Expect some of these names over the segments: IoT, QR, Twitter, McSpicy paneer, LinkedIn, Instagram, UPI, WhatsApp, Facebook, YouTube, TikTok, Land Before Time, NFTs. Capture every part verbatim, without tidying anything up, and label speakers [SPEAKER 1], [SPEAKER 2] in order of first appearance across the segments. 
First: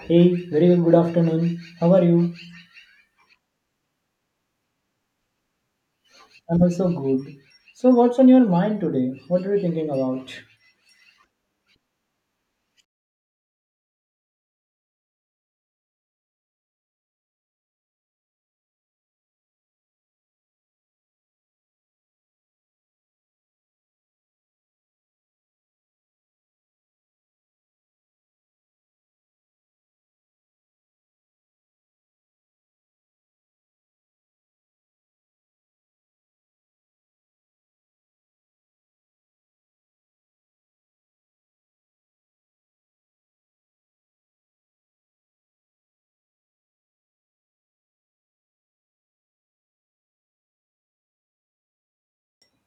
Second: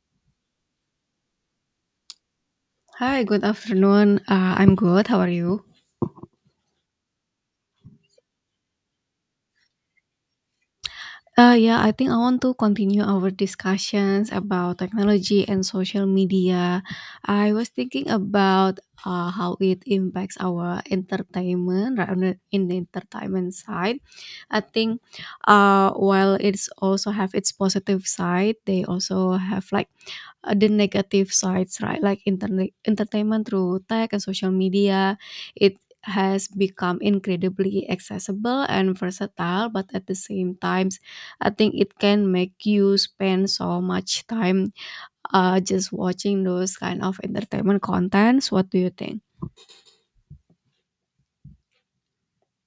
[SPEAKER 1] Hey, very good afternoon. How are you?
[SPEAKER 2] Hi, good afternoon. Uh, I'm good. How are you?
[SPEAKER 1] I'm also good. So, what's on your mind today? What are you thinking about?
[SPEAKER 2] Uh, yeah, I think I want to continue our discussions about technology and social media. I was thinking about uh, how it impacts our entertainment, right, on the- in the entertainment side. I think uh, while it's also have its positive side, they also have like uh, the negative sides, right? Like internet entertainment through tech and social media, it has become incredibly accessible and versatile, but at the same times, I think it can make you spend so much time uh, just watching those kind of entertainment contents. What do you think?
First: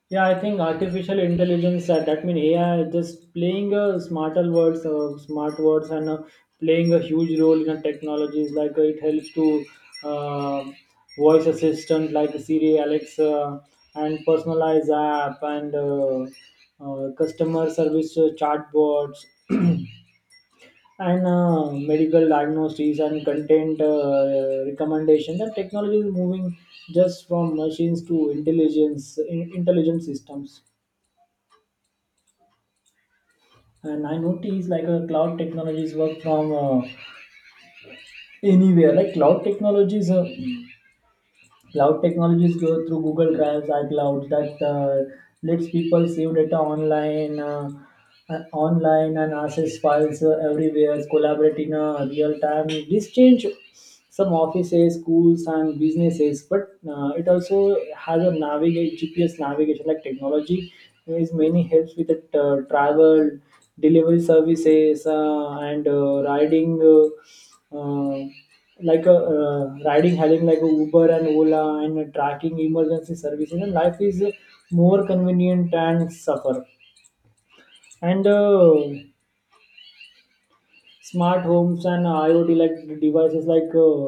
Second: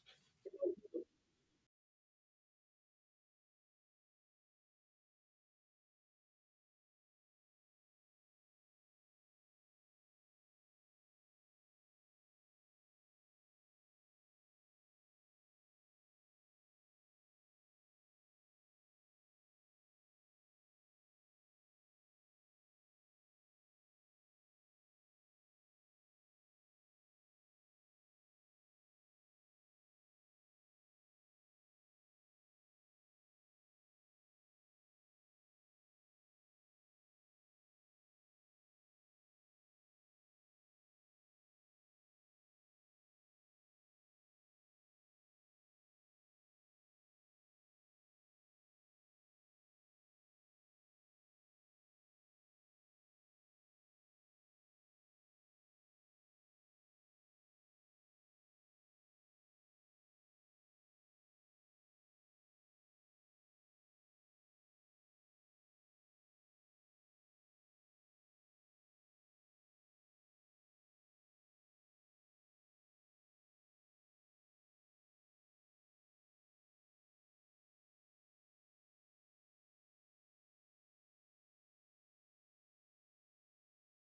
[SPEAKER 1] Yeah, I think artificial intelligence, uh, that means A I, just playing uh, smarter words, uh, smart words, and uh, playing a huge role in uh, technologies. Like uh, it helps to uh, voice assistant like Siri, Alexa, and personalized app and uh, uh, customer service uh, chatbots and uh, medical diagnoses and content uh, recommendation that technology is moving just from machines to intelligence in, intelligent systems, and I notice like a cloud technologies work from uh, anywhere. Like cloud technologies uh, cloud technologies go through Google Drives, iCloud that uh, lets people save data online, uh, uh, online, and access files uh, everywhere, collaborate in uh, real time. This change some offices, schools, and businesses, but uh, it also has a navigate G P S navigation like technology. There is many helps with the uh, travel, delivery services, uh, and uh, riding. Uh, uh, like a uh, riding having like a Uber and Ola, and tracking emergency services, and life is more convenient and suffer, and uh, smart homes and IoT like devices like uh,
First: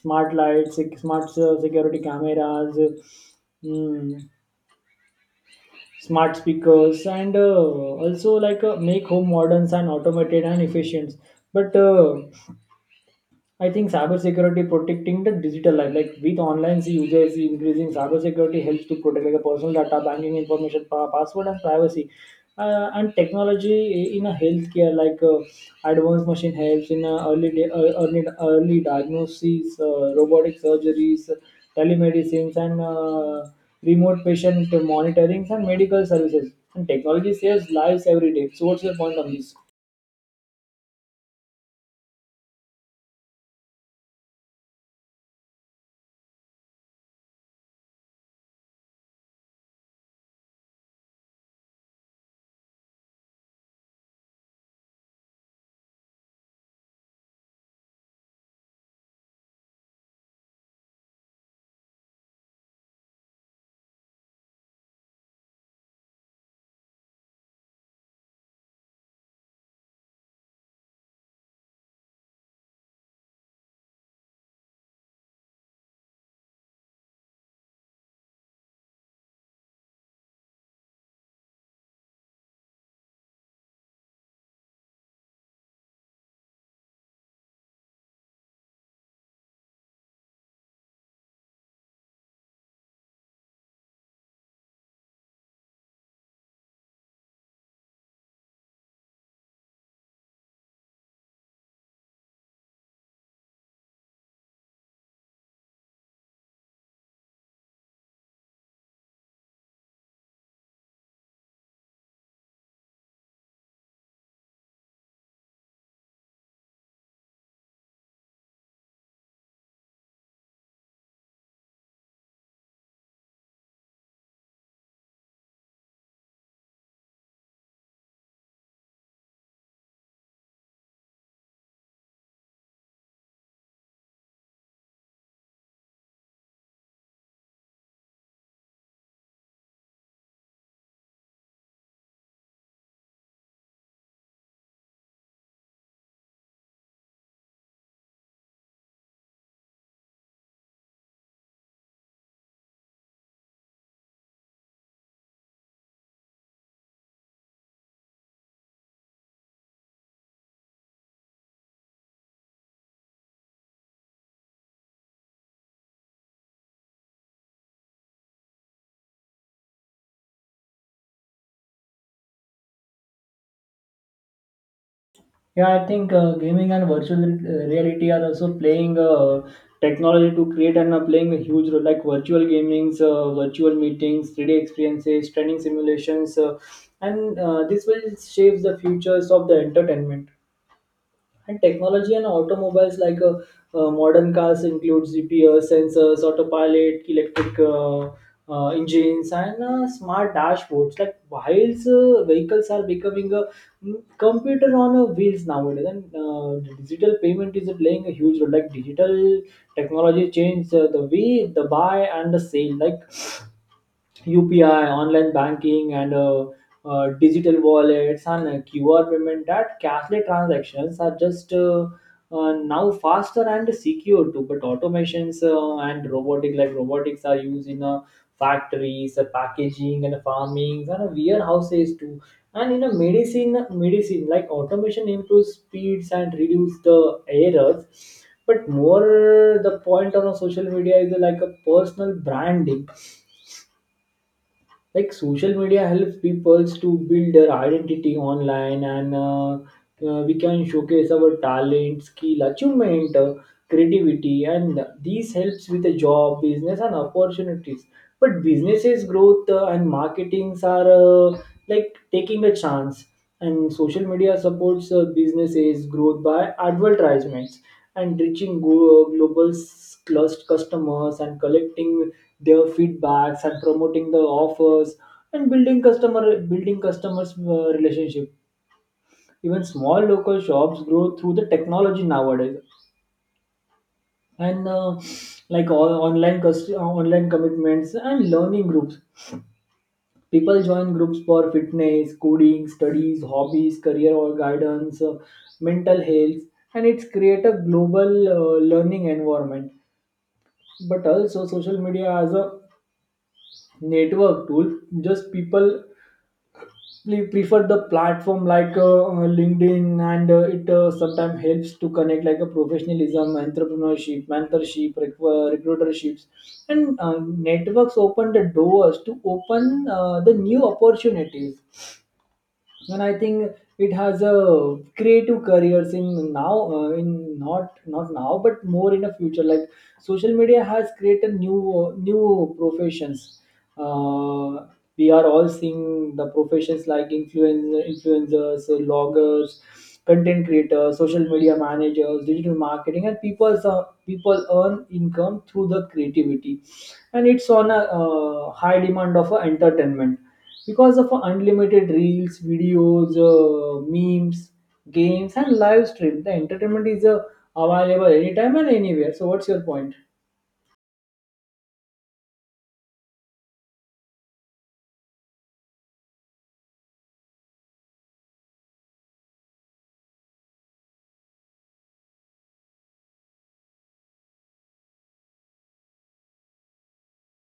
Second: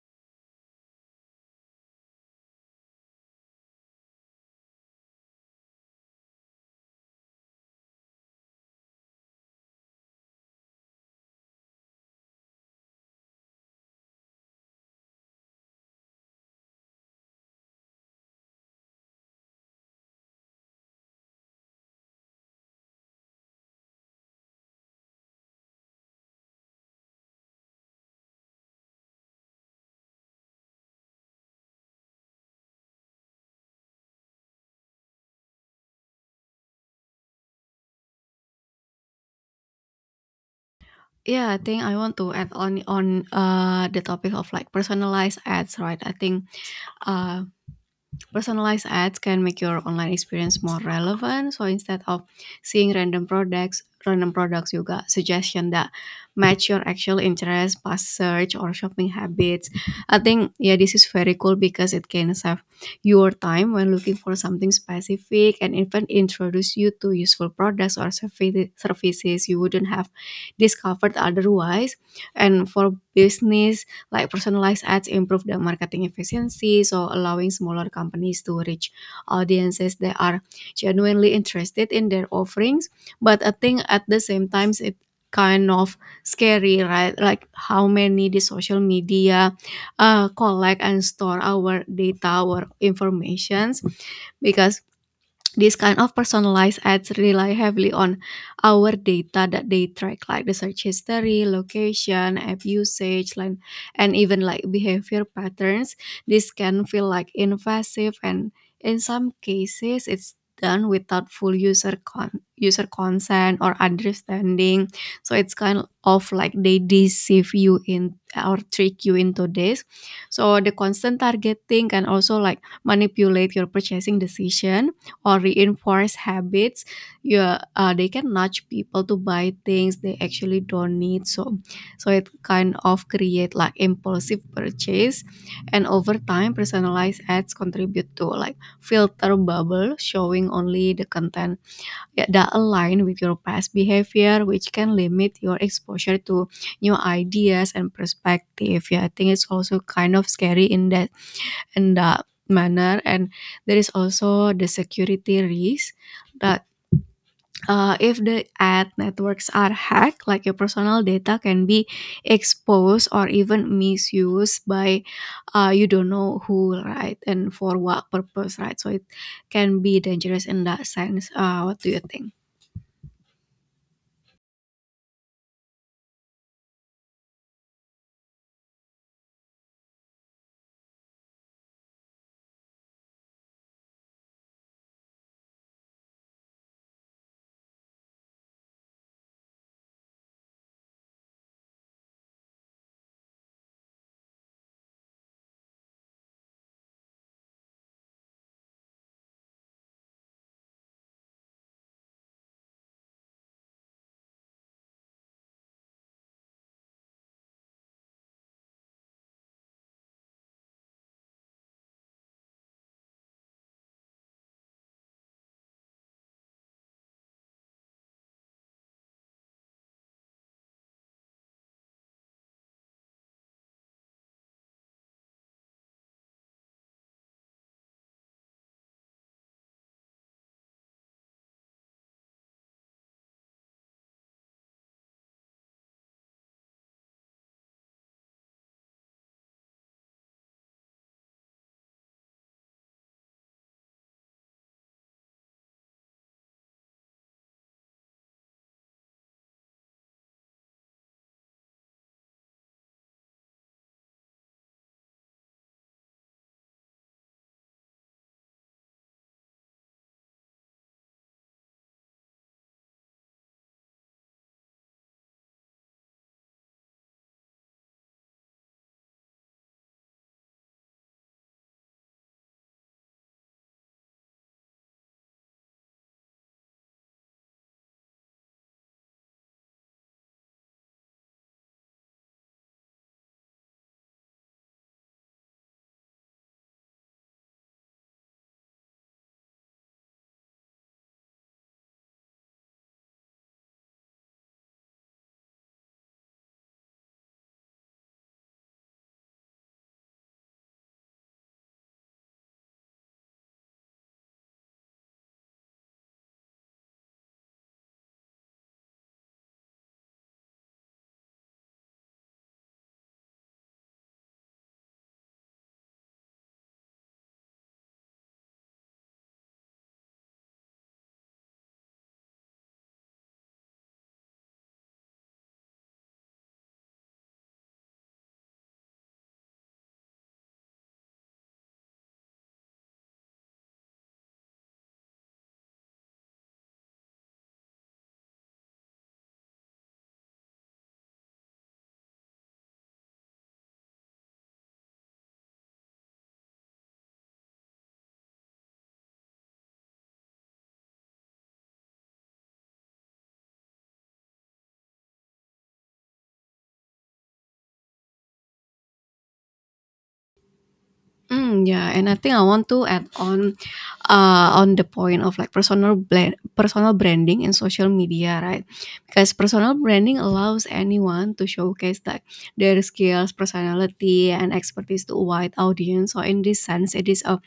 [SPEAKER 1] smart lights, sec- smart uh, security cameras, mm, smart speakers, and uh, also like uh, make home moderns and automated and efficient. But uh, I think cybersecurity protecting the digital life, like with online users increasing, cybersecurity helps to protect like a personal data, banking information, pa- password, and privacy. Uh, and technology in a healthcare, like uh, advanced machine helps in uh, early, day, uh, early early diagnoses, uh, robotic surgeries, telemedicines, and uh, remote patient monitoring and medical services. And technology saves lives every day. So, what's your point on this?
[SPEAKER 2] Yeah, I think I want to add on on uh, the topic of like personalized ads, right? I think uh, Personalized ads can make your online experience more relevant. So instead of seeing random products, random products you got suggestion that match your actual interest, past search or shopping habits. I think yeah, this is very cool because it can save your time when looking for something specific and even introduce you to useful products or service- services you wouldn't have discovered otherwise. And for business, like personalized ads improve the marketing efficiency, so allowing smaller companies to reach audiences that are genuinely interested in their offerings. But I think at the same time, it kind of scary, right? Like how many the social media uh, collect and store our data, our informations, because this kind of personalized ads rely heavily on our data that they track, like the search history, location, app usage, like, and even like behavior patterns. This can feel like invasive, and in some cases, it's done without full user con- user consent or understanding. So it's kind of like they deceive you in or trick you into this. So the constant targeting can also like manipulate your purchasing decision or reinforce habits you uh, they can nudge people to buy things they actually don't need, so so it kind of create like impulsive purchase. And over time personalized ads contribute to like filter bubble showing only the content, yeah, that align with your past behavior, which can limit your exposure to new ideas and perspective. Yeah, I think it's also kind of scary in that, in the manner, and there is also the security risk that uh, if the ad networks are hacked, like your personal data can be exposed or even misused by uh, you don't know who, right, and for what purpose, right? So it can be dangerous in that sense. Uh, what do you think?
[SPEAKER 1] Yeah, I think uh, gaming and virtual re- reality are also playing uh, technology to create and uh, playing a huge role, like virtual gamings, uh, virtual meetings, three D experiences, training simulations, uh, and uh, this will shape the futures of the entertainment. And technology and automobiles like uh, uh, modern cars include G P S, sensors, autopilot, electric uh, uh, engines, and uh, smart dashboards. Like whilst uh, vehicles are becoming a mm, computer on a wheels nowadays, and uh, the digital payment is playing a huge role. Like digital technology changed uh, the way the buy and the sale. Like U P I, online banking, and uh, uh, digital wallets and uh, Q R payment that cashless transactions are just uh, uh, now faster and secure too. But automations uh, and robotic like robotics are used in uh, factories, uh, packaging, and farming, and uh, warehouses too. And in a medicine, medicine like automation improves speeds and reduce the errors. But more the point on a social media is uh, like a personal branding, like social media helps people to build their identity online, and uh, uh, we can showcase our talent, skill, achievement, uh, creativity, and these helps with the job, business, and opportunities. But businesses growth uh, and marketings are uh, like taking a chance, and social media supports uh, businesses growth by advertisements and reaching go- global s- clust customers and collecting their feedbacks and promoting the offers, and building customer building customers uh, relationship. Even small local shops grow through the technology nowadays, and uh, like all online cust- uh, online commitments and learning groups, people join groups for fitness, coding, studies, hobbies, career, or guidance, uh, mental health, and it's create a global uh, learning environment. But also social media as a network tool, just people, we prefer the platform like uh, uh, LinkedIn, and uh, it uh, sometimes helps to connect like a professionalism, entrepreneurship, mentorship, recru- recruiterships, and uh, networks open the doors to open uh, the new opportunities. And I think it has a creative careers in now uh, in not not now, but more in the future. Like social media has created new new professions. uh, we are all seeing the professions like influencer influencers, bloggers, content creators, social media managers, digital marketing, and people uh, people earn income through the creativity, and it's on a uh, high demand of uh, entertainment because of uh, unlimited reels, videos, uh, memes, games, and live stream. The entertainment is uh, available anytime and anywhere. So, what's your point?
[SPEAKER 2] Mm, yeah, and I think I want to add on, uh, on the point of like personal blend, personal branding and social media, right? Because personal branding allows anyone to showcase like their skills, personality, and expertise to a wide audience. So in this sense, it is a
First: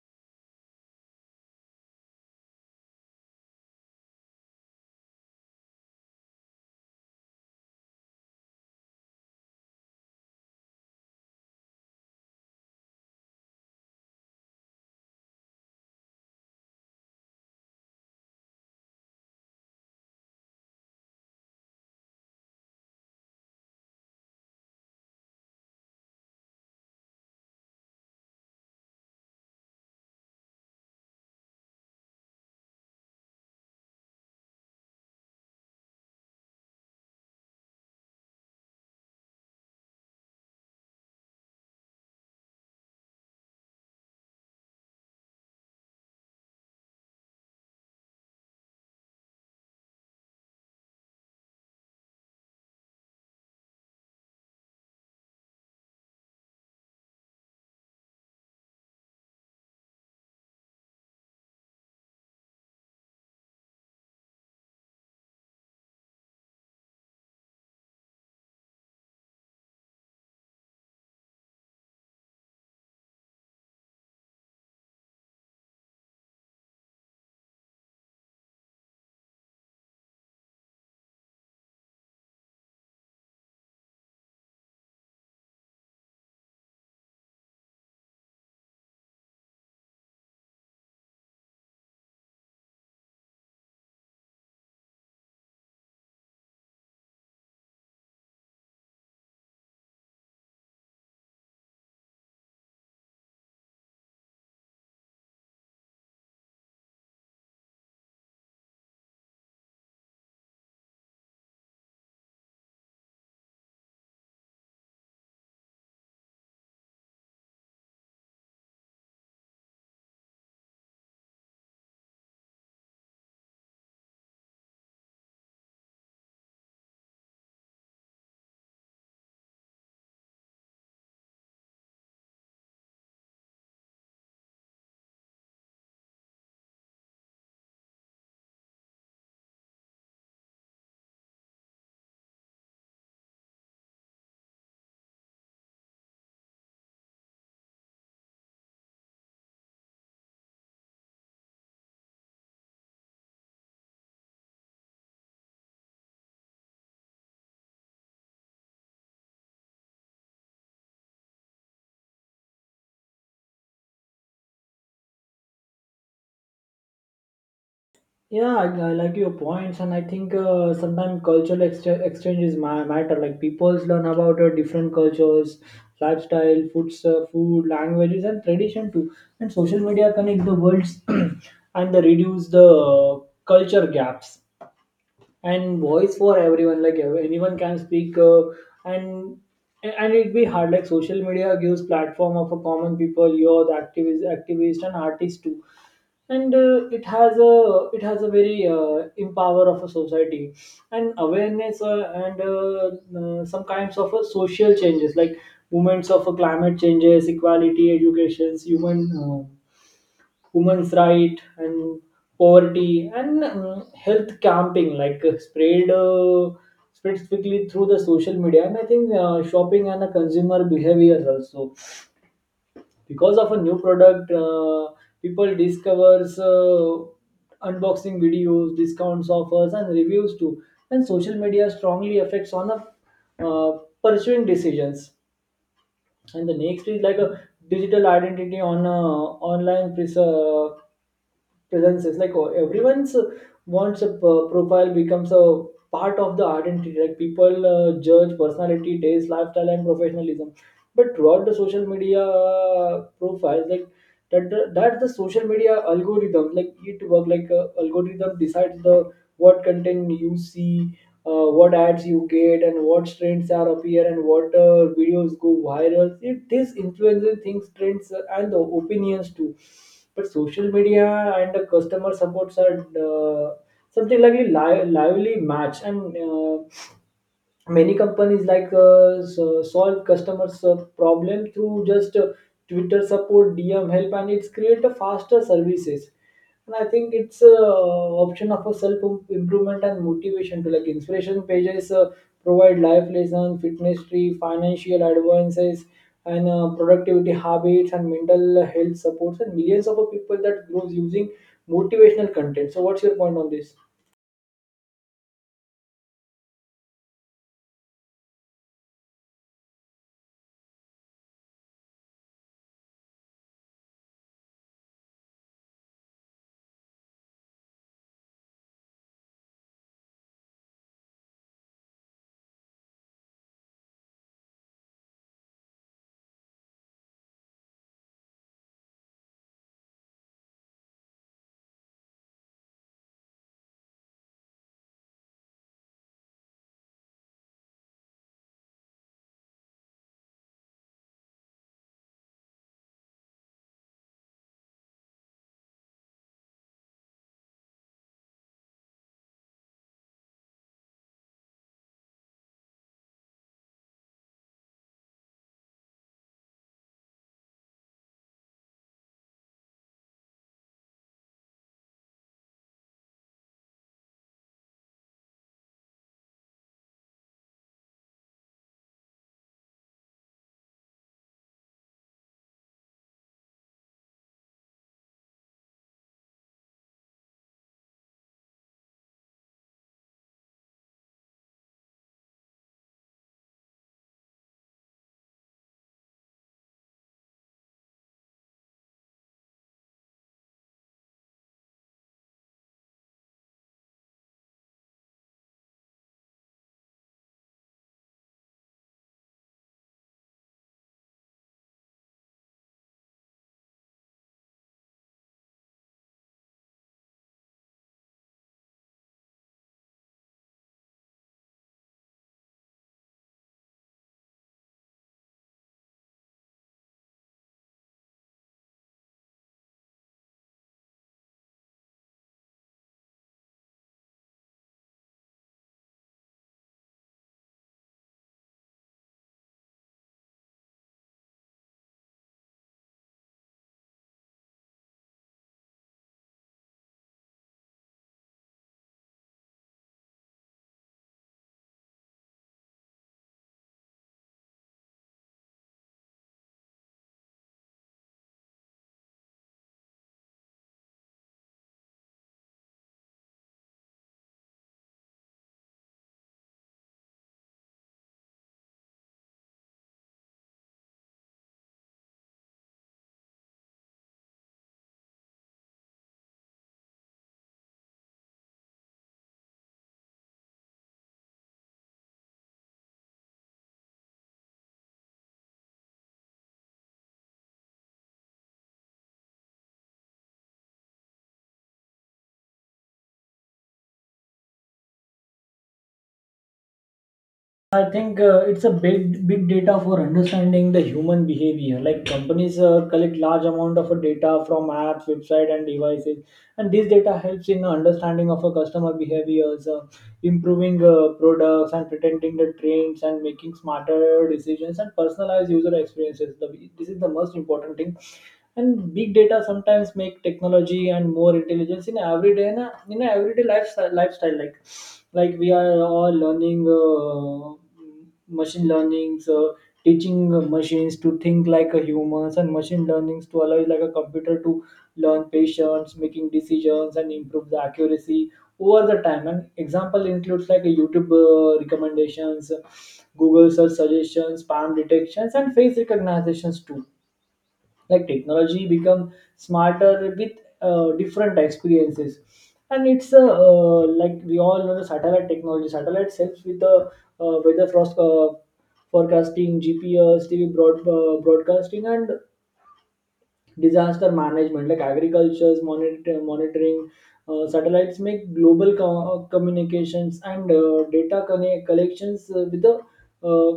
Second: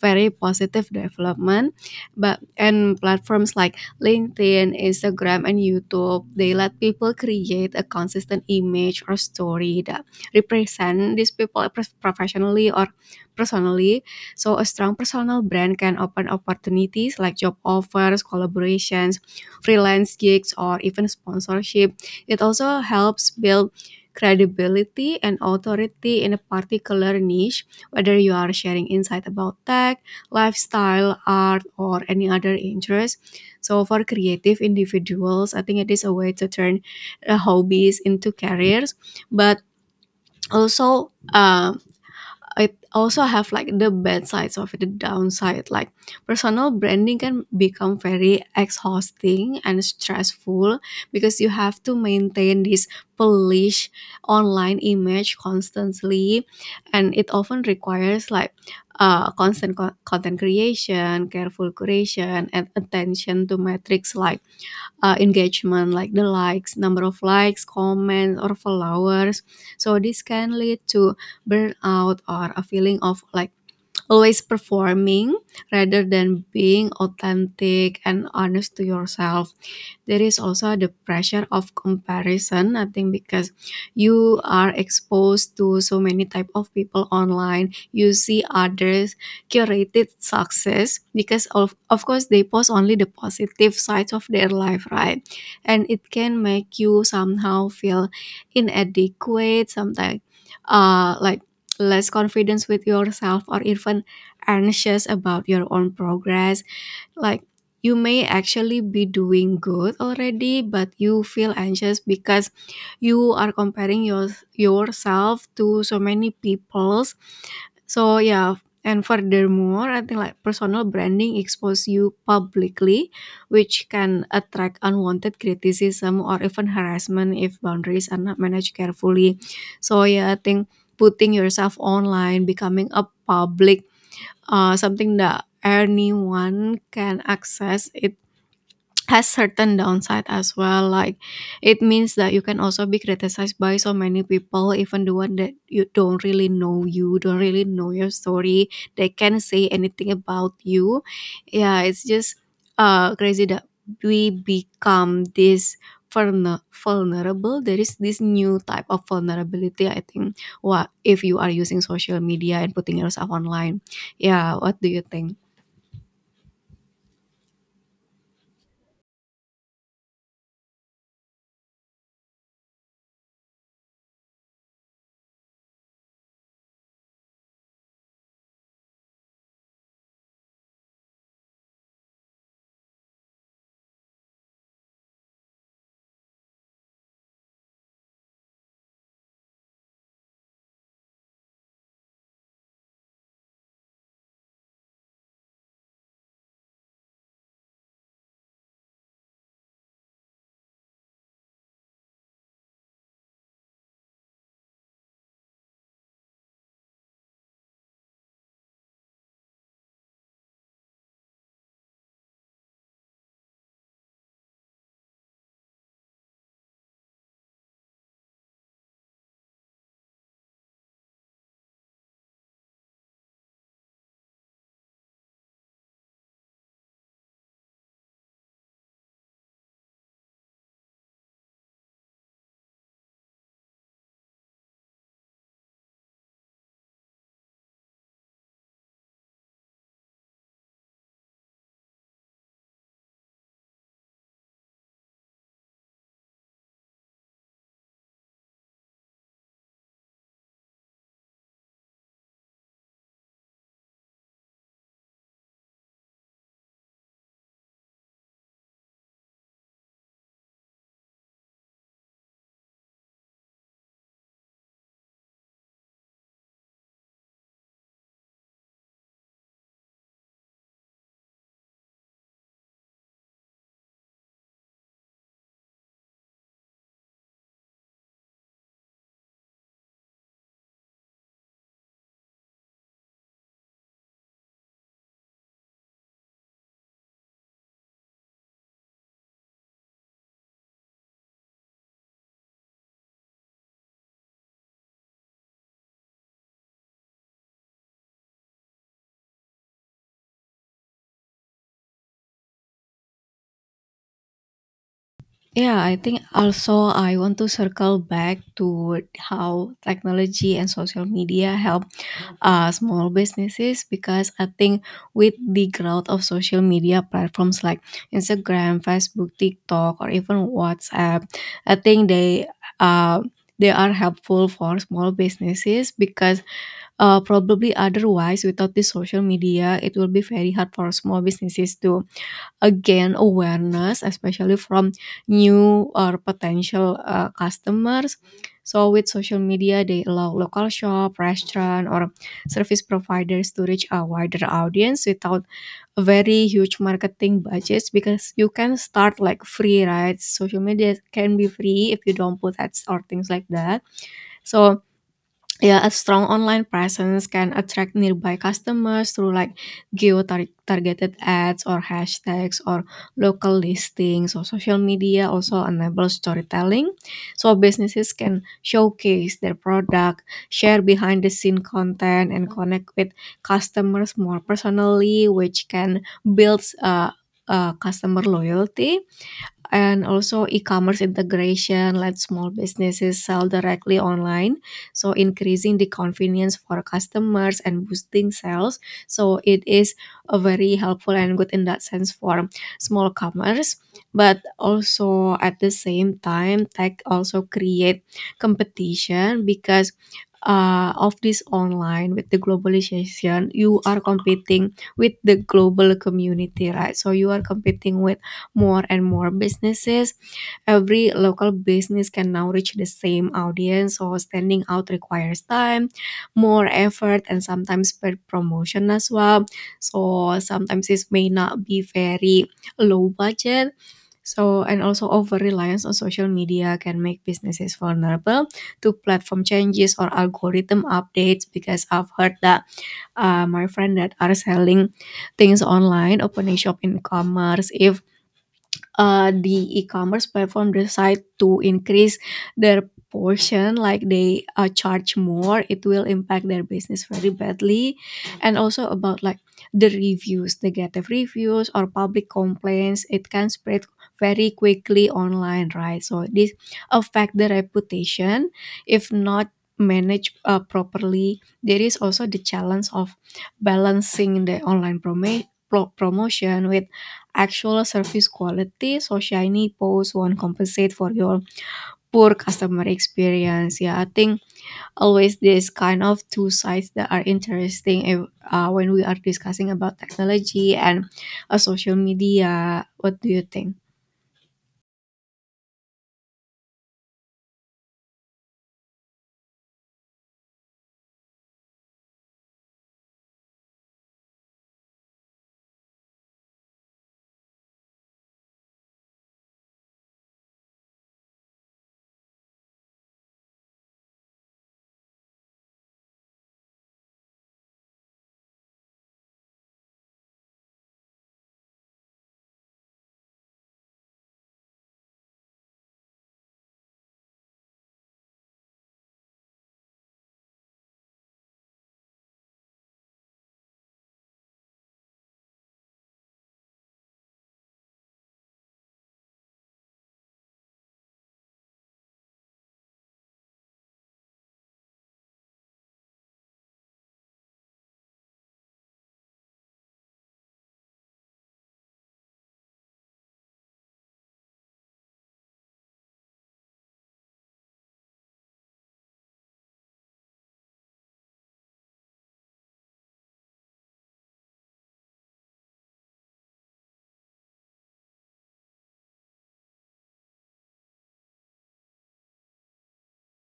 [SPEAKER 2] very positive development. But and platforms like LinkedIn, Instagram, and YouTube, they let people create a consistent image or story that represent these people prof- professionally or personally, so a strong personal brand can open opportunities like job offers, collaborations, freelance gigs, or even sponsorship. It also helps build credibility and authority in a particular niche, whether you are sharing insight about tech, lifestyle, art, or any other interest. So, for creative individuals, I think it is a way to turn uh, hobbies into careers, but also. Um, It also have like the bad sides of it, the downside. Like personal branding can become very exhausting and stressful because you have to maintain this polished online image constantly, and it often requires like uh, constant co- content creation, careful curation, and attention to metrics like uh, engagement like the likes number of likes, comments, or followers. So this can lead to burnout or a feeling of like always performing rather than being authentic and honest to yourself. There is also the pressure of comparison, I think, because you are exposed to so many type of people online. You see others curated success because of, of course, they post only the positive sides of their life, right? And it can make you somehow feel inadequate, sometimes uh like less confidence with yourself, or even anxious about your own progress. Like you may actually be doing good already, but you feel anxious because you are comparing your yourself to so many people's. So yeah, and furthermore, I think like personal branding expose you publicly, which can attract unwanted criticism or even harassment if boundaries are not managed carefully. So yeah, I think putting yourself online, becoming a public uh, something that anyone can access it, has certain downside as well. Like it means that you can also be criticized by so many people, even the one that you don't really know you don't really know your story. They can't say anything about you. Yeah, it's just uh crazy that we become this vulner- vulnerable. There is this new type of vulnerability, I think, what if you are using social media and putting yourself online. Yeah, what do you think?
[SPEAKER 1] yeah i, I like your points, and I think uh, sometimes cultural ex- exchange is ma- matter. Like people learn about uh, different cultures, lifestyle, foods, uh, food, languages, and tradition too, and social media connect the worlds and they reduce the uh, culture gaps, and voice for everyone. Like ev- anyone can speak, uh, and and it'd be hard. Like social media gives platform of a common people, you're the activist activist and artist too, and uh, it has a it has a very uh, empower of a society and awareness, uh, and uh, uh, some kinds of uh, social changes, like movements of uh, climate changes, equality, educations, human uh, women's right, and poverty, and um, health camping like uh, spread uh, spread quickly through the social media. And I think uh, shopping and the consumer behavior also, because of a new product uh, people discovers uh, unboxing videos, discounts, offers, and reviews too, and social media strongly affects on a uh, pursuing decisions. And the next is like a digital identity on uh, online pres- uh, presence is like, oh, everyone's uh, wants a p- profile becomes a part of the identity. Like people uh, judge personality, taste, lifestyle, and professionalism, but throughout the social media uh, profiles, like that the- that that's the social media algorithm. Like it work like uh, algorithm decides the what content you see, uh, what ads you get, and what trends are appear, and what uh, videos go viral. It, this influences things, trends, uh, and the opinions too. But social media and the customer supports are uh, something like a li- lively match, and uh, many companies like uh, so- solve customers uh, problem through just uh, Twitter support, DM help, and it's create a faster services. And I think it's a option of a self improvement and motivation to like inspiration pages uh, provide life lesson, fitness tree, financial advances, and uh, productivity habits and mental health supports, and millions of people that grows using motivational content. So, what's your point on this?
[SPEAKER 2] Yeah, I think also I want to circle back to how technology and social media help uh, small businesses, because I think with the growth of social media platforms like Instagram, Facebook, TikTok, or even WhatsApp, I think they uh, they are helpful for small businesses because uh, probably otherwise without the social media it will be very hard for small businesses to again awareness, especially from new or potential uh, customers. So with social media, they allow local shop, restaurant, or service providers to reach a wider audience without a very huge marketing budgets, because you can start like free, right? Social media can be free if you don't put ads or things like that. So yeah, a strong online presence can attract nearby customers through like geo-targeted ads or hashtags or local listings. So social media also enables storytelling. So businesses can showcase their product, share behind the scene content and connect with customers more personally, which can build uh, uh, customer loyalty. And also e-commerce integration lets small businesses sell directly online, so increasing the convenience for customers and boosting sales. So it is a very helpful and good in that sense for small commerce, but also at the same time tech also create competition, because uh, of this online with the globalization you are competing with the global community, right? So you are competing with more and more businesses. Every local business can now reach the same audience, so standing out requires time, more effort, and sometimes per promotion as well. So sometimes this may not be very low budget. So, and also over reliance on social media can make businesses vulnerable to platform changes or algorithm updates, because I've heard that uh, my friend that are selling things online, opening shop in commerce, if uh, the e-commerce platform decide to increase their portion, like they uh, charge more, it will impact their business very badly. And also about like the reviews, negative reviews or public complaints, it can spread very quickly online, right? So this affect the reputation if not managed uh, properly. There is also the challenge of balancing the online promo pro- promotion with actual service quality. So shiny posts won't compensate for your poor customer experience. Yeah, I think always this kind of two sides that are interesting if, uh, when we are discussing about technology and uh, social media. What do you think?
[SPEAKER 1] I think uh, it's a big big data for understanding the human behavior. Like companies uh, collect large amount of uh, data from apps, website, and devices, and this data helps in understanding of a customer behaviors, uh, improving uh, products, and pretending the trends, and making smarter decisions and personalized user experiences. The, this is the most important thing, and big data sometimes make technology and more intelligence in everyday in, a, in a everyday lifestyle, lifestyle. like like we are all learning uh, machine learnings, uh, teaching machines to think like a humans, and machine learnings to allow like a computer to learn patience, making decisions, and improve the accuracy over the time. And example includes like a YouTube uh, recommendations, Google search suggestions, spam detections, and face recognitions too. Like technology become smarter with uh, different experiences. And it's a uh, like we all know the satellite technology. Satellite helps with the uh, weather frost, uh, forecasting, GPS, TV broad, uh, broadcasting, and disaster management, like agriculture's monitor, monitoring. Uh, satellites make global co- communications and uh, data connect- collections uh, with the uh,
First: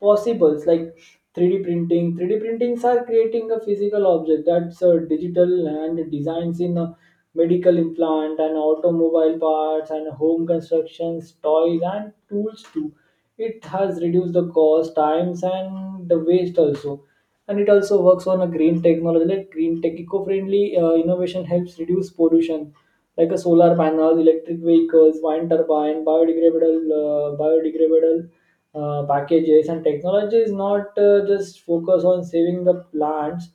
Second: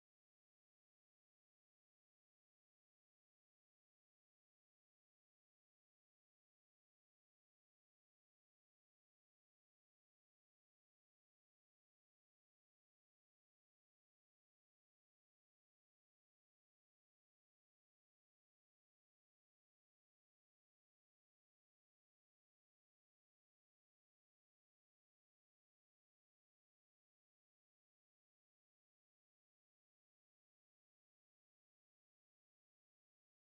[SPEAKER 1] possibles like three D printing. three D printings are creating a physical object that's uh, digital and designs in uh, medical implant, and automobile parts, and home constructions, toys, and tools too. It has reduced the cost, times, and the waste also. And it also works on a green technology. Like green tech eco-friendly uh, innovation helps reduce pollution, like a solar panels, electric vehicles, wind turbine, biodegradable uh, biodegradable uh, packages. And technology is not uh, just focus on saving the plants.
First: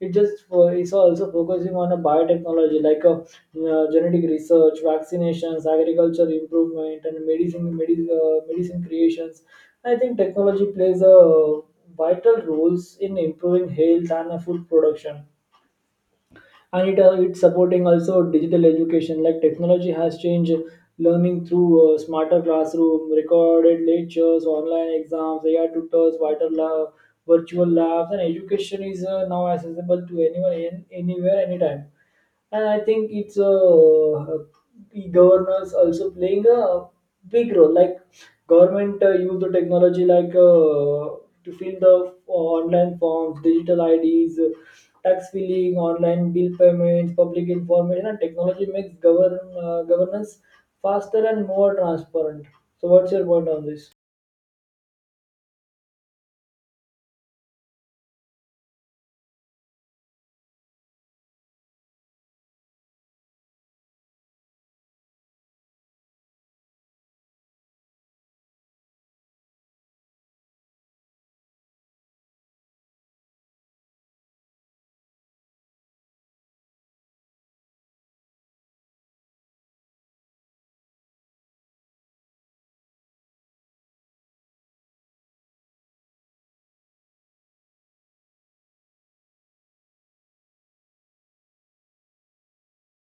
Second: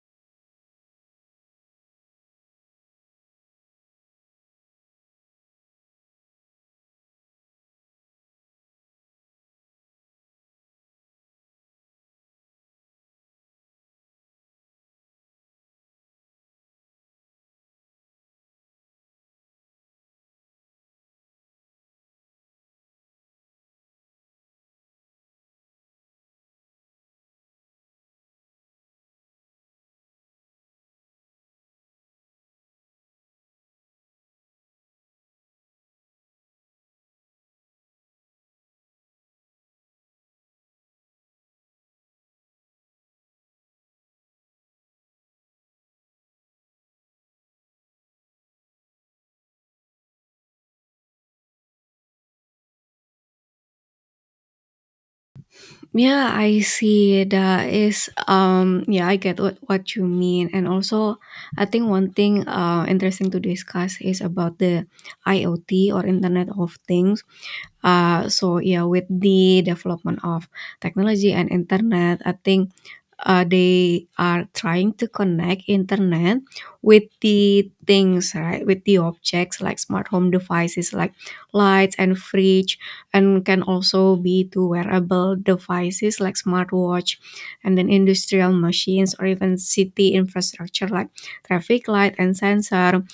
[SPEAKER 1] It just uh, is also focusing on a biotechnology, like a uh, genetic research, vaccinations, agriculture improvement, and medicine medicine, uh, medicine creations. I think technology plays a vital roles in improving health and uh, food production, and it uh, it's supporting also digital education. Like technology has changed learning through uh, smarter classroom, recorded lectures, online exams, A I tutors, vital lab, virtual labs, and education is uh, now accessible to anyone, in, anywhere, anytime. And I think it's uh, uh, e governors also playing a big role. Like government uh, use the technology like uh, to fill the online forms, digital I Ds, tax filing, online bill payments, public information, and technology makes govern uh, governance faster and more transparent. So, what's your point on this?
[SPEAKER 2] Yeah, I see. That is, um, yeah, I get what, what you mean. And also, I think one thing uh, interesting to discuss is about the IoT or Internet of Things. Uh, so yeah, with the development of technology and internet, I think uh, they are trying to connect internet with the things, right? With the objects like smart home devices like lights and fridge, and can also be to wearable devices like smartwatch, and then industrial machines or even city infrastructure like traffic light and sensor.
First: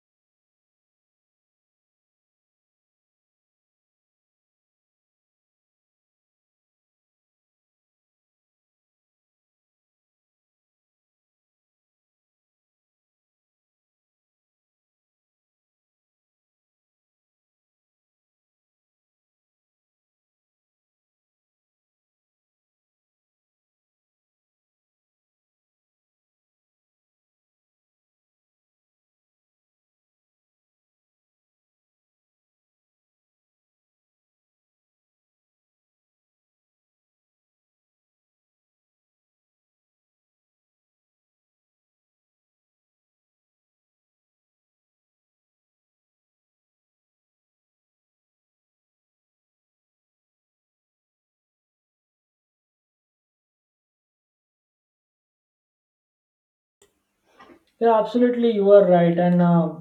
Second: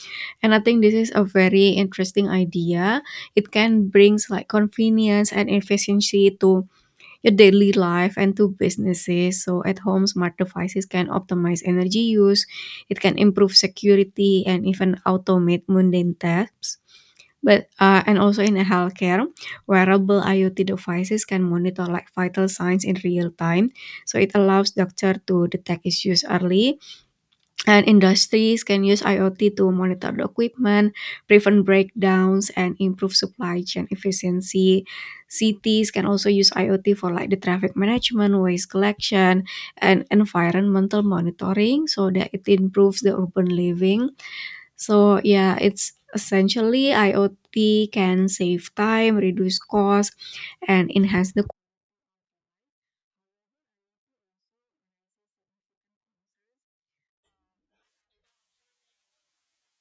[SPEAKER 2] And I think this is a very interesting idea. It can brings like convenience and efficiency to your daily life and to businesses. So at home smart devices can optimize energy use, it can improve security and even automate mundane tasks. But uh, and also in healthcare, wearable IoT devices can monitor like vital signs in real time, so it allows doctor to detect issues early. And industries can use IoT to monitor the equipment, prevent breakdowns and improve supply chain efficiency. Cities can also use IoT for like the traffic management, waste collection, and environmental monitoring, so that it improves the urban living. So yeah, it's essentially IoT can save time, reduce cost, and enhance the.
[SPEAKER 1] Yeah, absolutely, you are right, and uh,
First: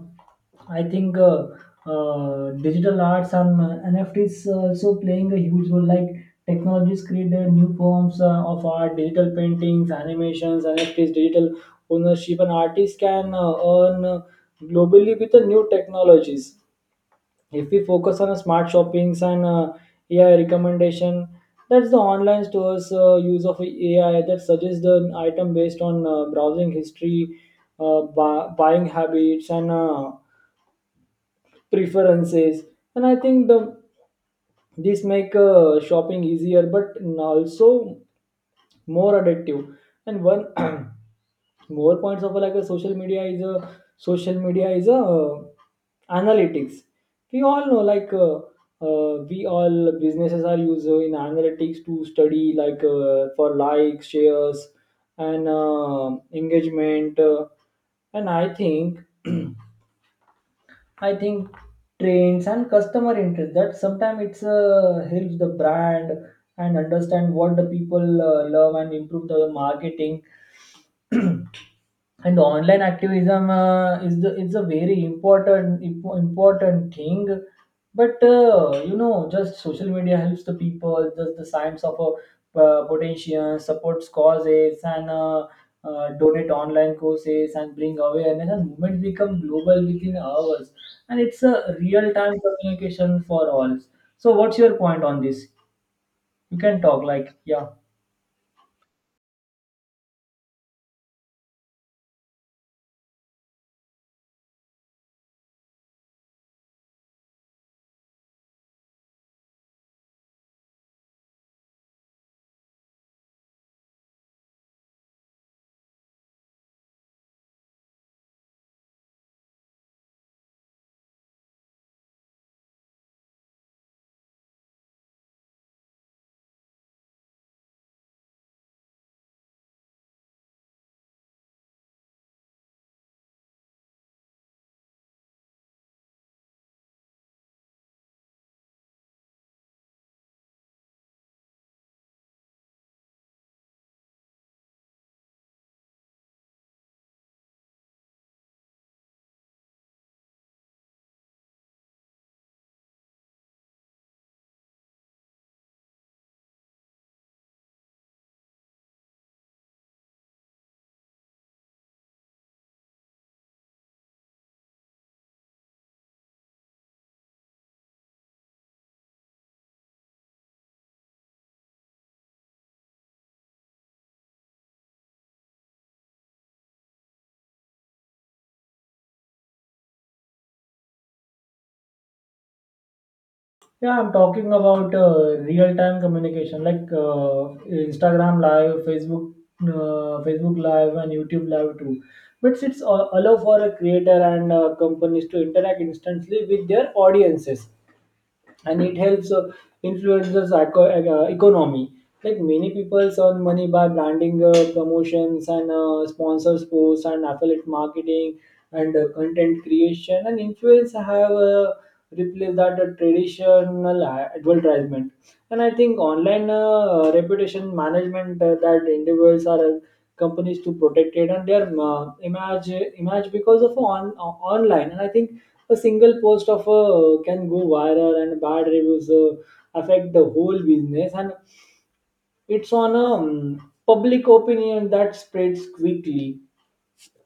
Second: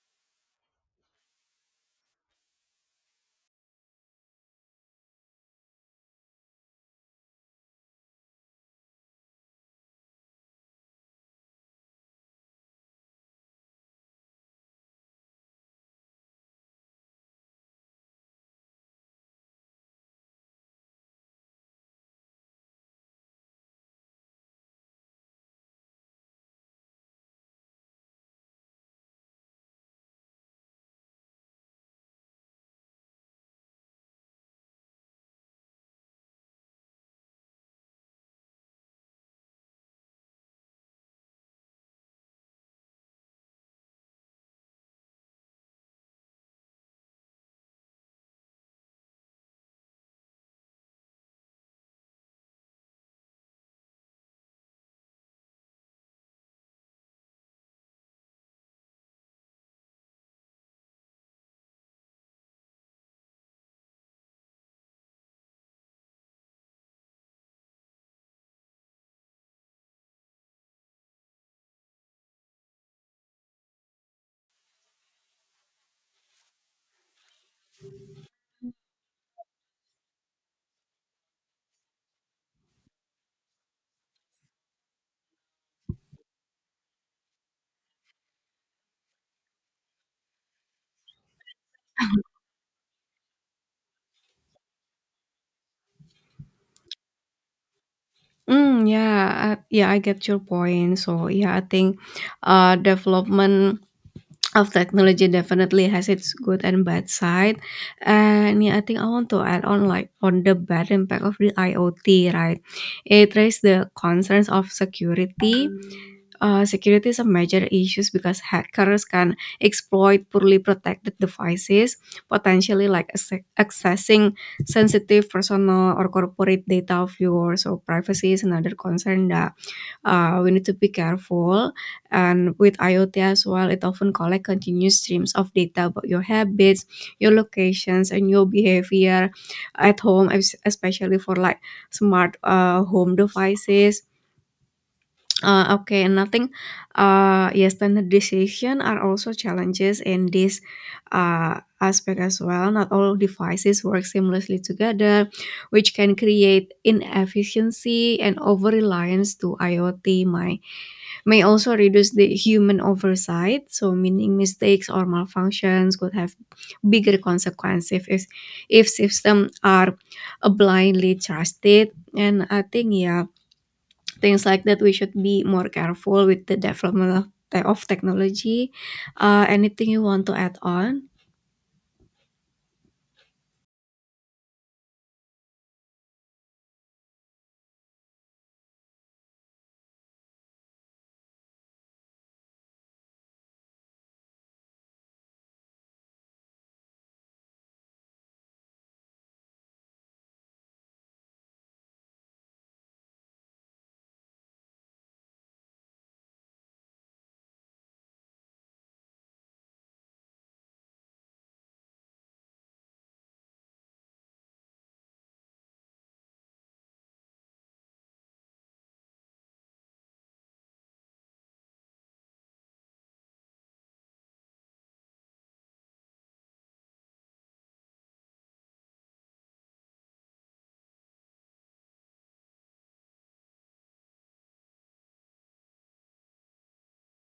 [SPEAKER 1] I think uh, uh, digital arts and uh, N F Ts also playing a huge role. Like technologies create their new forms uh, of art, digital paintings, animations, N F Ts, digital ownership, and artists can uh, earn uh, globally with the new technologies if we focus on smart shoppings and uh, A I recommendation. That's the online stores uh, use of A I that suggests the item based on uh, browsing history, uh, bu- buying habits, and uh, preferences. And I think the this make uh, shopping easier, but also more addictive. And one more points of like a social media is a social media is a uh, analytics. We all know like uh, uh, we all businesses are used in analytics to study like uh, for likes, shares and uh, engagement, uh, and I think I think trends and customer interest that sometimes it's uh, helps the brand and understand what the people uh, love and improve the marketing. And online activism uh, is the it's a very important imp- important thing, but uh, you know just social media helps the people just the science of a uh, potential supports causes and uh, uh, donate online courses and bring awareness, and movements become global within hours. And it's a real time communication for all. So what's your point on this? You can talk like. Yeah,
[SPEAKER 2] Mm, yeah, I- yeah, I get your point. So yeah, I think uh, development of technology definitely has its good and bad side. And yeah, I think I want to add on like on the bad impact of the IoT, right? It raises the concerns of security. Uh, security is a major issue because hackers can exploit poorly protected devices, potentially like acce- accessing sensitive personal or corporate data of yours. So privacy is another concern that uh, we need to be careful. And with IoT as well, it often collects continuous streams of data about your habits, your locations, and your behavior at home, es- especially for like smart uh, home devices uh, okay, nothing. Uh, yes, standard decision are also challenges in this uh, aspect as well. Not all devices work seamlessly together, which can create inefficiency and over reliance to IoT. My may also reduce the human oversight, so meaning mistakes or malfunctions could have bigger consequences if if systems are blindly trusted. And I think yeah, things like that we should be more careful with the development of, of technology. Uh, anything you want to add on?
[SPEAKER 1] yeah, I'm talking about uh, real-time communication like uh, Instagram Live, Facebook, uh, Facebook Live, and YouTube Live too. But it's uh, allow for a creator and uh, companies to interact instantly with their audiences, and it helps uh, influence the psycho- uh, economy. Like many people earn money by branding, uh, promotions, and uh, sponsors posts and affiliate marketing and uh, content creation. And influence have uh, replaced that uh, traditional a- advertisement. And I think online uh, reputation management, uh, that individuals are companies to protect it and their uh, image, image because of on uh, online. And I think a single post of a can go viral and bad reviews uh, affect the whole business, and it's on a um, public opinion that spreads quickly,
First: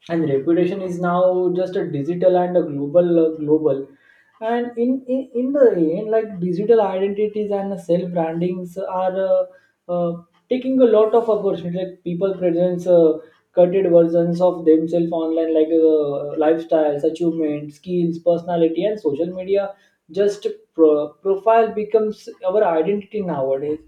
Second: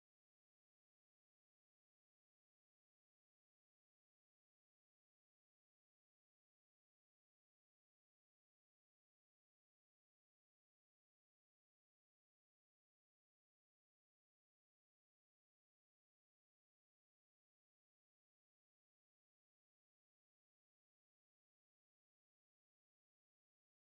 [SPEAKER 1] and reputation is now just a digital and a global uh, global. And in, in in the end, like digital identities and self brandings are uh, uh, taking a lot of opportunity. Like people presents uh, cutted versions of themselves online, like uh, lifestyles, achievements, skills, personality, and social media just pro- profile becomes our identity nowadays.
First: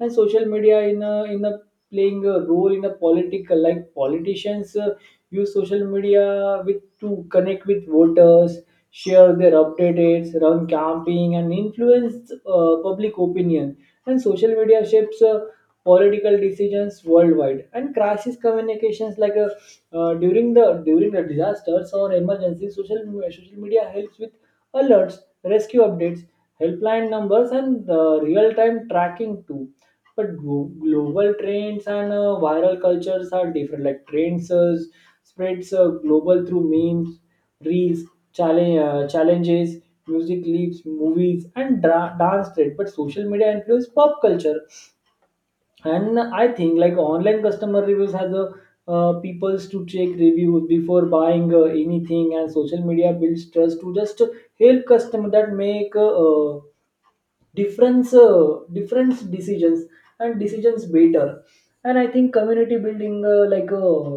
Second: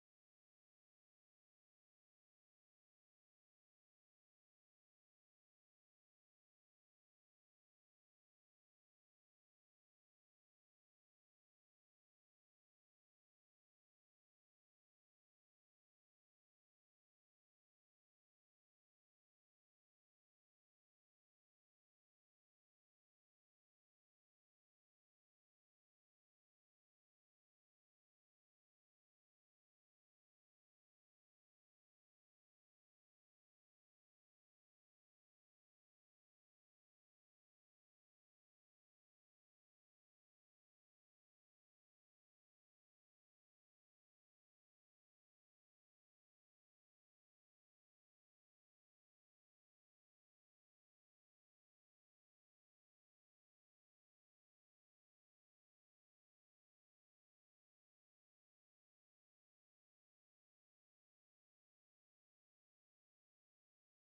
[SPEAKER 1] And social media in a in a playing a role in a political, like politicians uh, use social media with to connect with voters, share their updates, run campaign, and influence uh, public opinion. And social media shapes uh, political decisions worldwide. And crisis communications, like a uh, during the during the disasters or emergency, social social media helps with alerts, rescue updates, helpline numbers, and uh, real time tracking too. But glo- global trends and uh, viral cultures are different. Like trends uh, spreads uh, global through memes, reels, challenge, uh, challenges, music clips, movies, and dra- dance trend. But social media influence pop culture. And I think like online customer reviews has a uh, peoples to check reviews before buying uh, anything, and social media builds trust to just help customer that make uh, uh, difference uh, difference decisions and decisions better. And I think community building, uh, like uh,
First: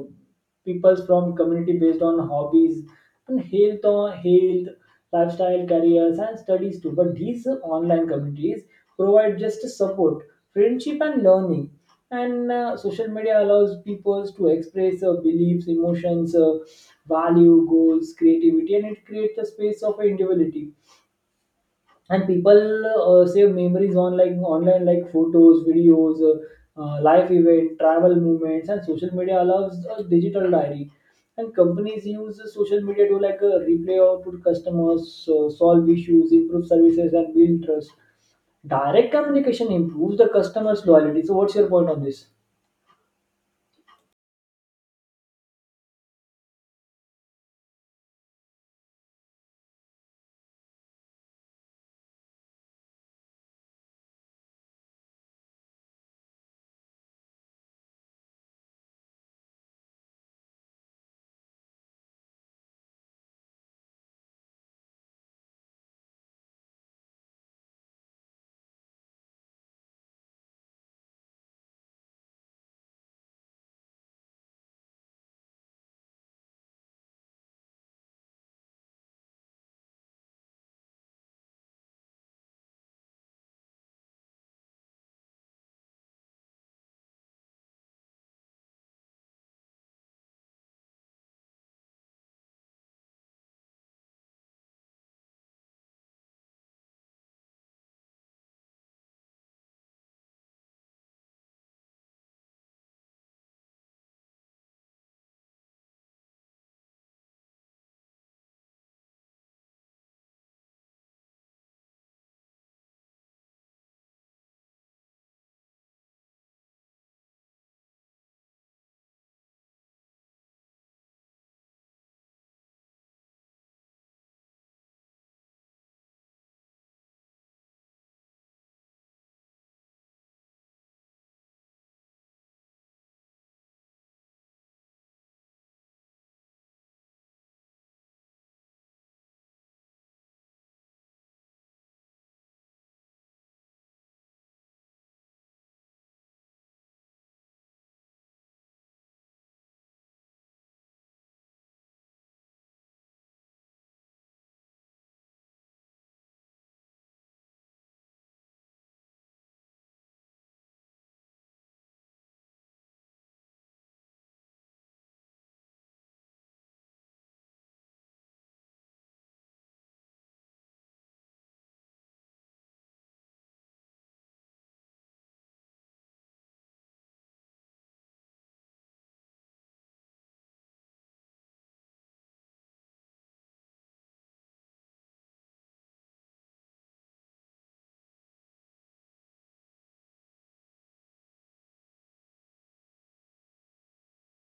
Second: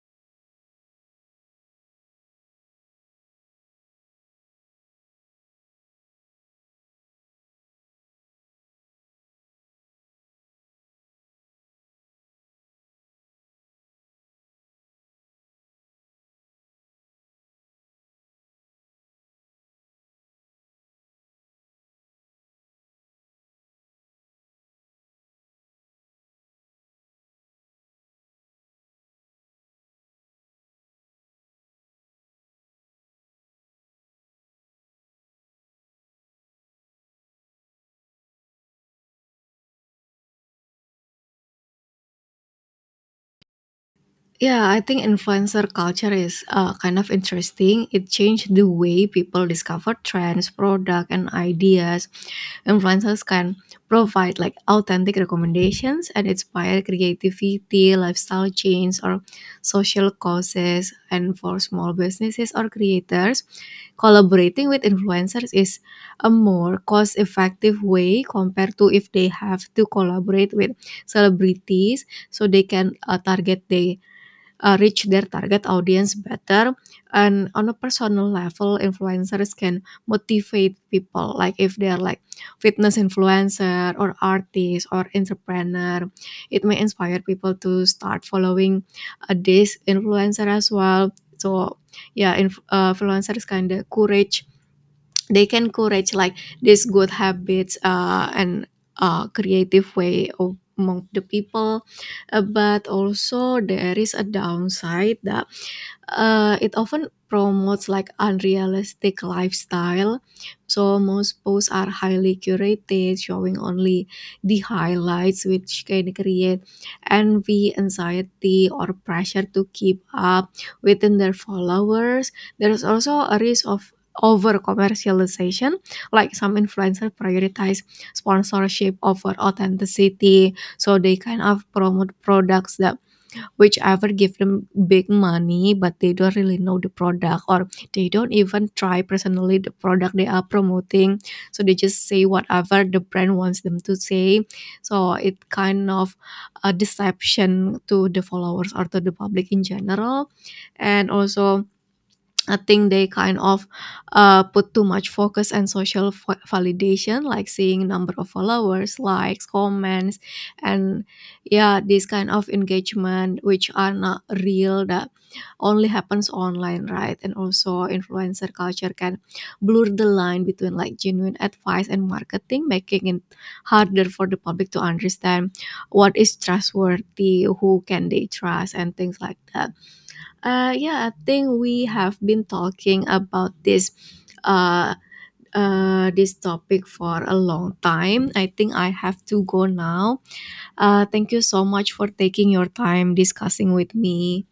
[SPEAKER 1] people from community based on hobbies and health or health, lifestyle, careers, and studies too, but these online communities provide just support, friendship, and learning. And uh, social media allows people to express uh, beliefs, emotions, uh, value, goals, creativity, and it creates a space of individuality. And people uh, save memories on like online, like photos, videos, uh, uh, live event, travel, movements, and social media allows a digital diary. And companies use the social media to like uh, replay out to customers, uh, solve issues, improve services, and build trust. Direct communication improves the customers loyalty. So what's your point on this?
[SPEAKER 2] Yeah, I think influencer culture is uh, kind of interesting. It changed the way people discover trends, product, and ideas. Influencers can provide like authentic recommendations and inspire creativity, lifestyle change, or social causes. And for small businesses or creators, collaborating with influencers is a more cost-effective way compared to if they have to collaborate with celebrities, so they can uh, target their uh, reach their target audience better. And on a personal level, influencers can motivate people, like if they're like fitness influencer or artist or entrepreneur, it may inspire people to start following uh, this influencer as well. So yeah, inf- uh, influencers kind of courage, they can encourage like these good habits uh, and uh, creative way of among the people. Uh, but also there is a downside that uh, it often promotes like unrealistic lifestyle. So most posts are highly curated, showing only the highlights, which can create envy, anxiety, or pressure to keep up within their followers. There is also a risk of over commercialization, like some influencers prioritize sponsorship over authenticity, so they kind of promote products that whichever give them big money, but they don't really know the product or they don't even try personally the product they are promoting. So they just say whatever the brand wants them to say. So it kind of a deception to the followers or to the public in general. And also I think they kind of uh, put too much focus on social va- validation, like seeing number of followers, likes, comments, and yeah, this kind of engagement which are not real, that only happens online, right? And also influencer culture can blur the line between like genuine advice and marketing, making it harder for the public to understand what is trustworthy, who can they trust, and things like that. Uh, yeah, I think we have been talking about this uh, uh, this topic for a long time. I think I have to go now. Uh, thank you so much for taking your time discussing with me.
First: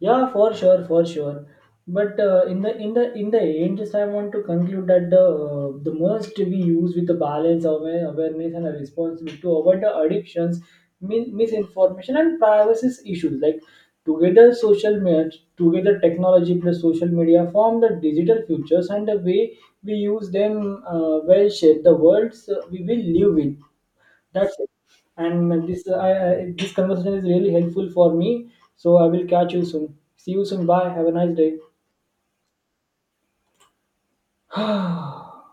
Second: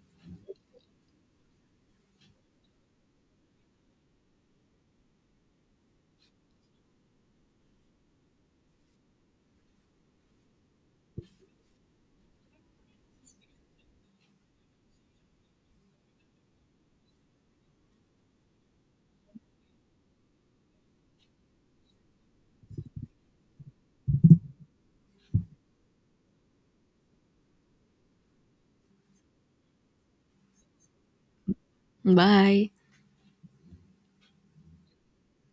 [SPEAKER 1] Yeah, for sure, for sure. But uh, in the in the in the end, just I want to conclude that the uh, the must we use with the balance of awareness and a responsibility to avoid the addictions, min- misinformation, and privacy issues. Like together, social media, together technology plus social media form the digital futures, and the way we use them uh, will shape the worlds uh, we will live in. That's it. And this uh, I, I, this conversation is really helpful for me. So I will catch you soon. See you soon. Bye. Have a nice day.
[SPEAKER 2] Bye.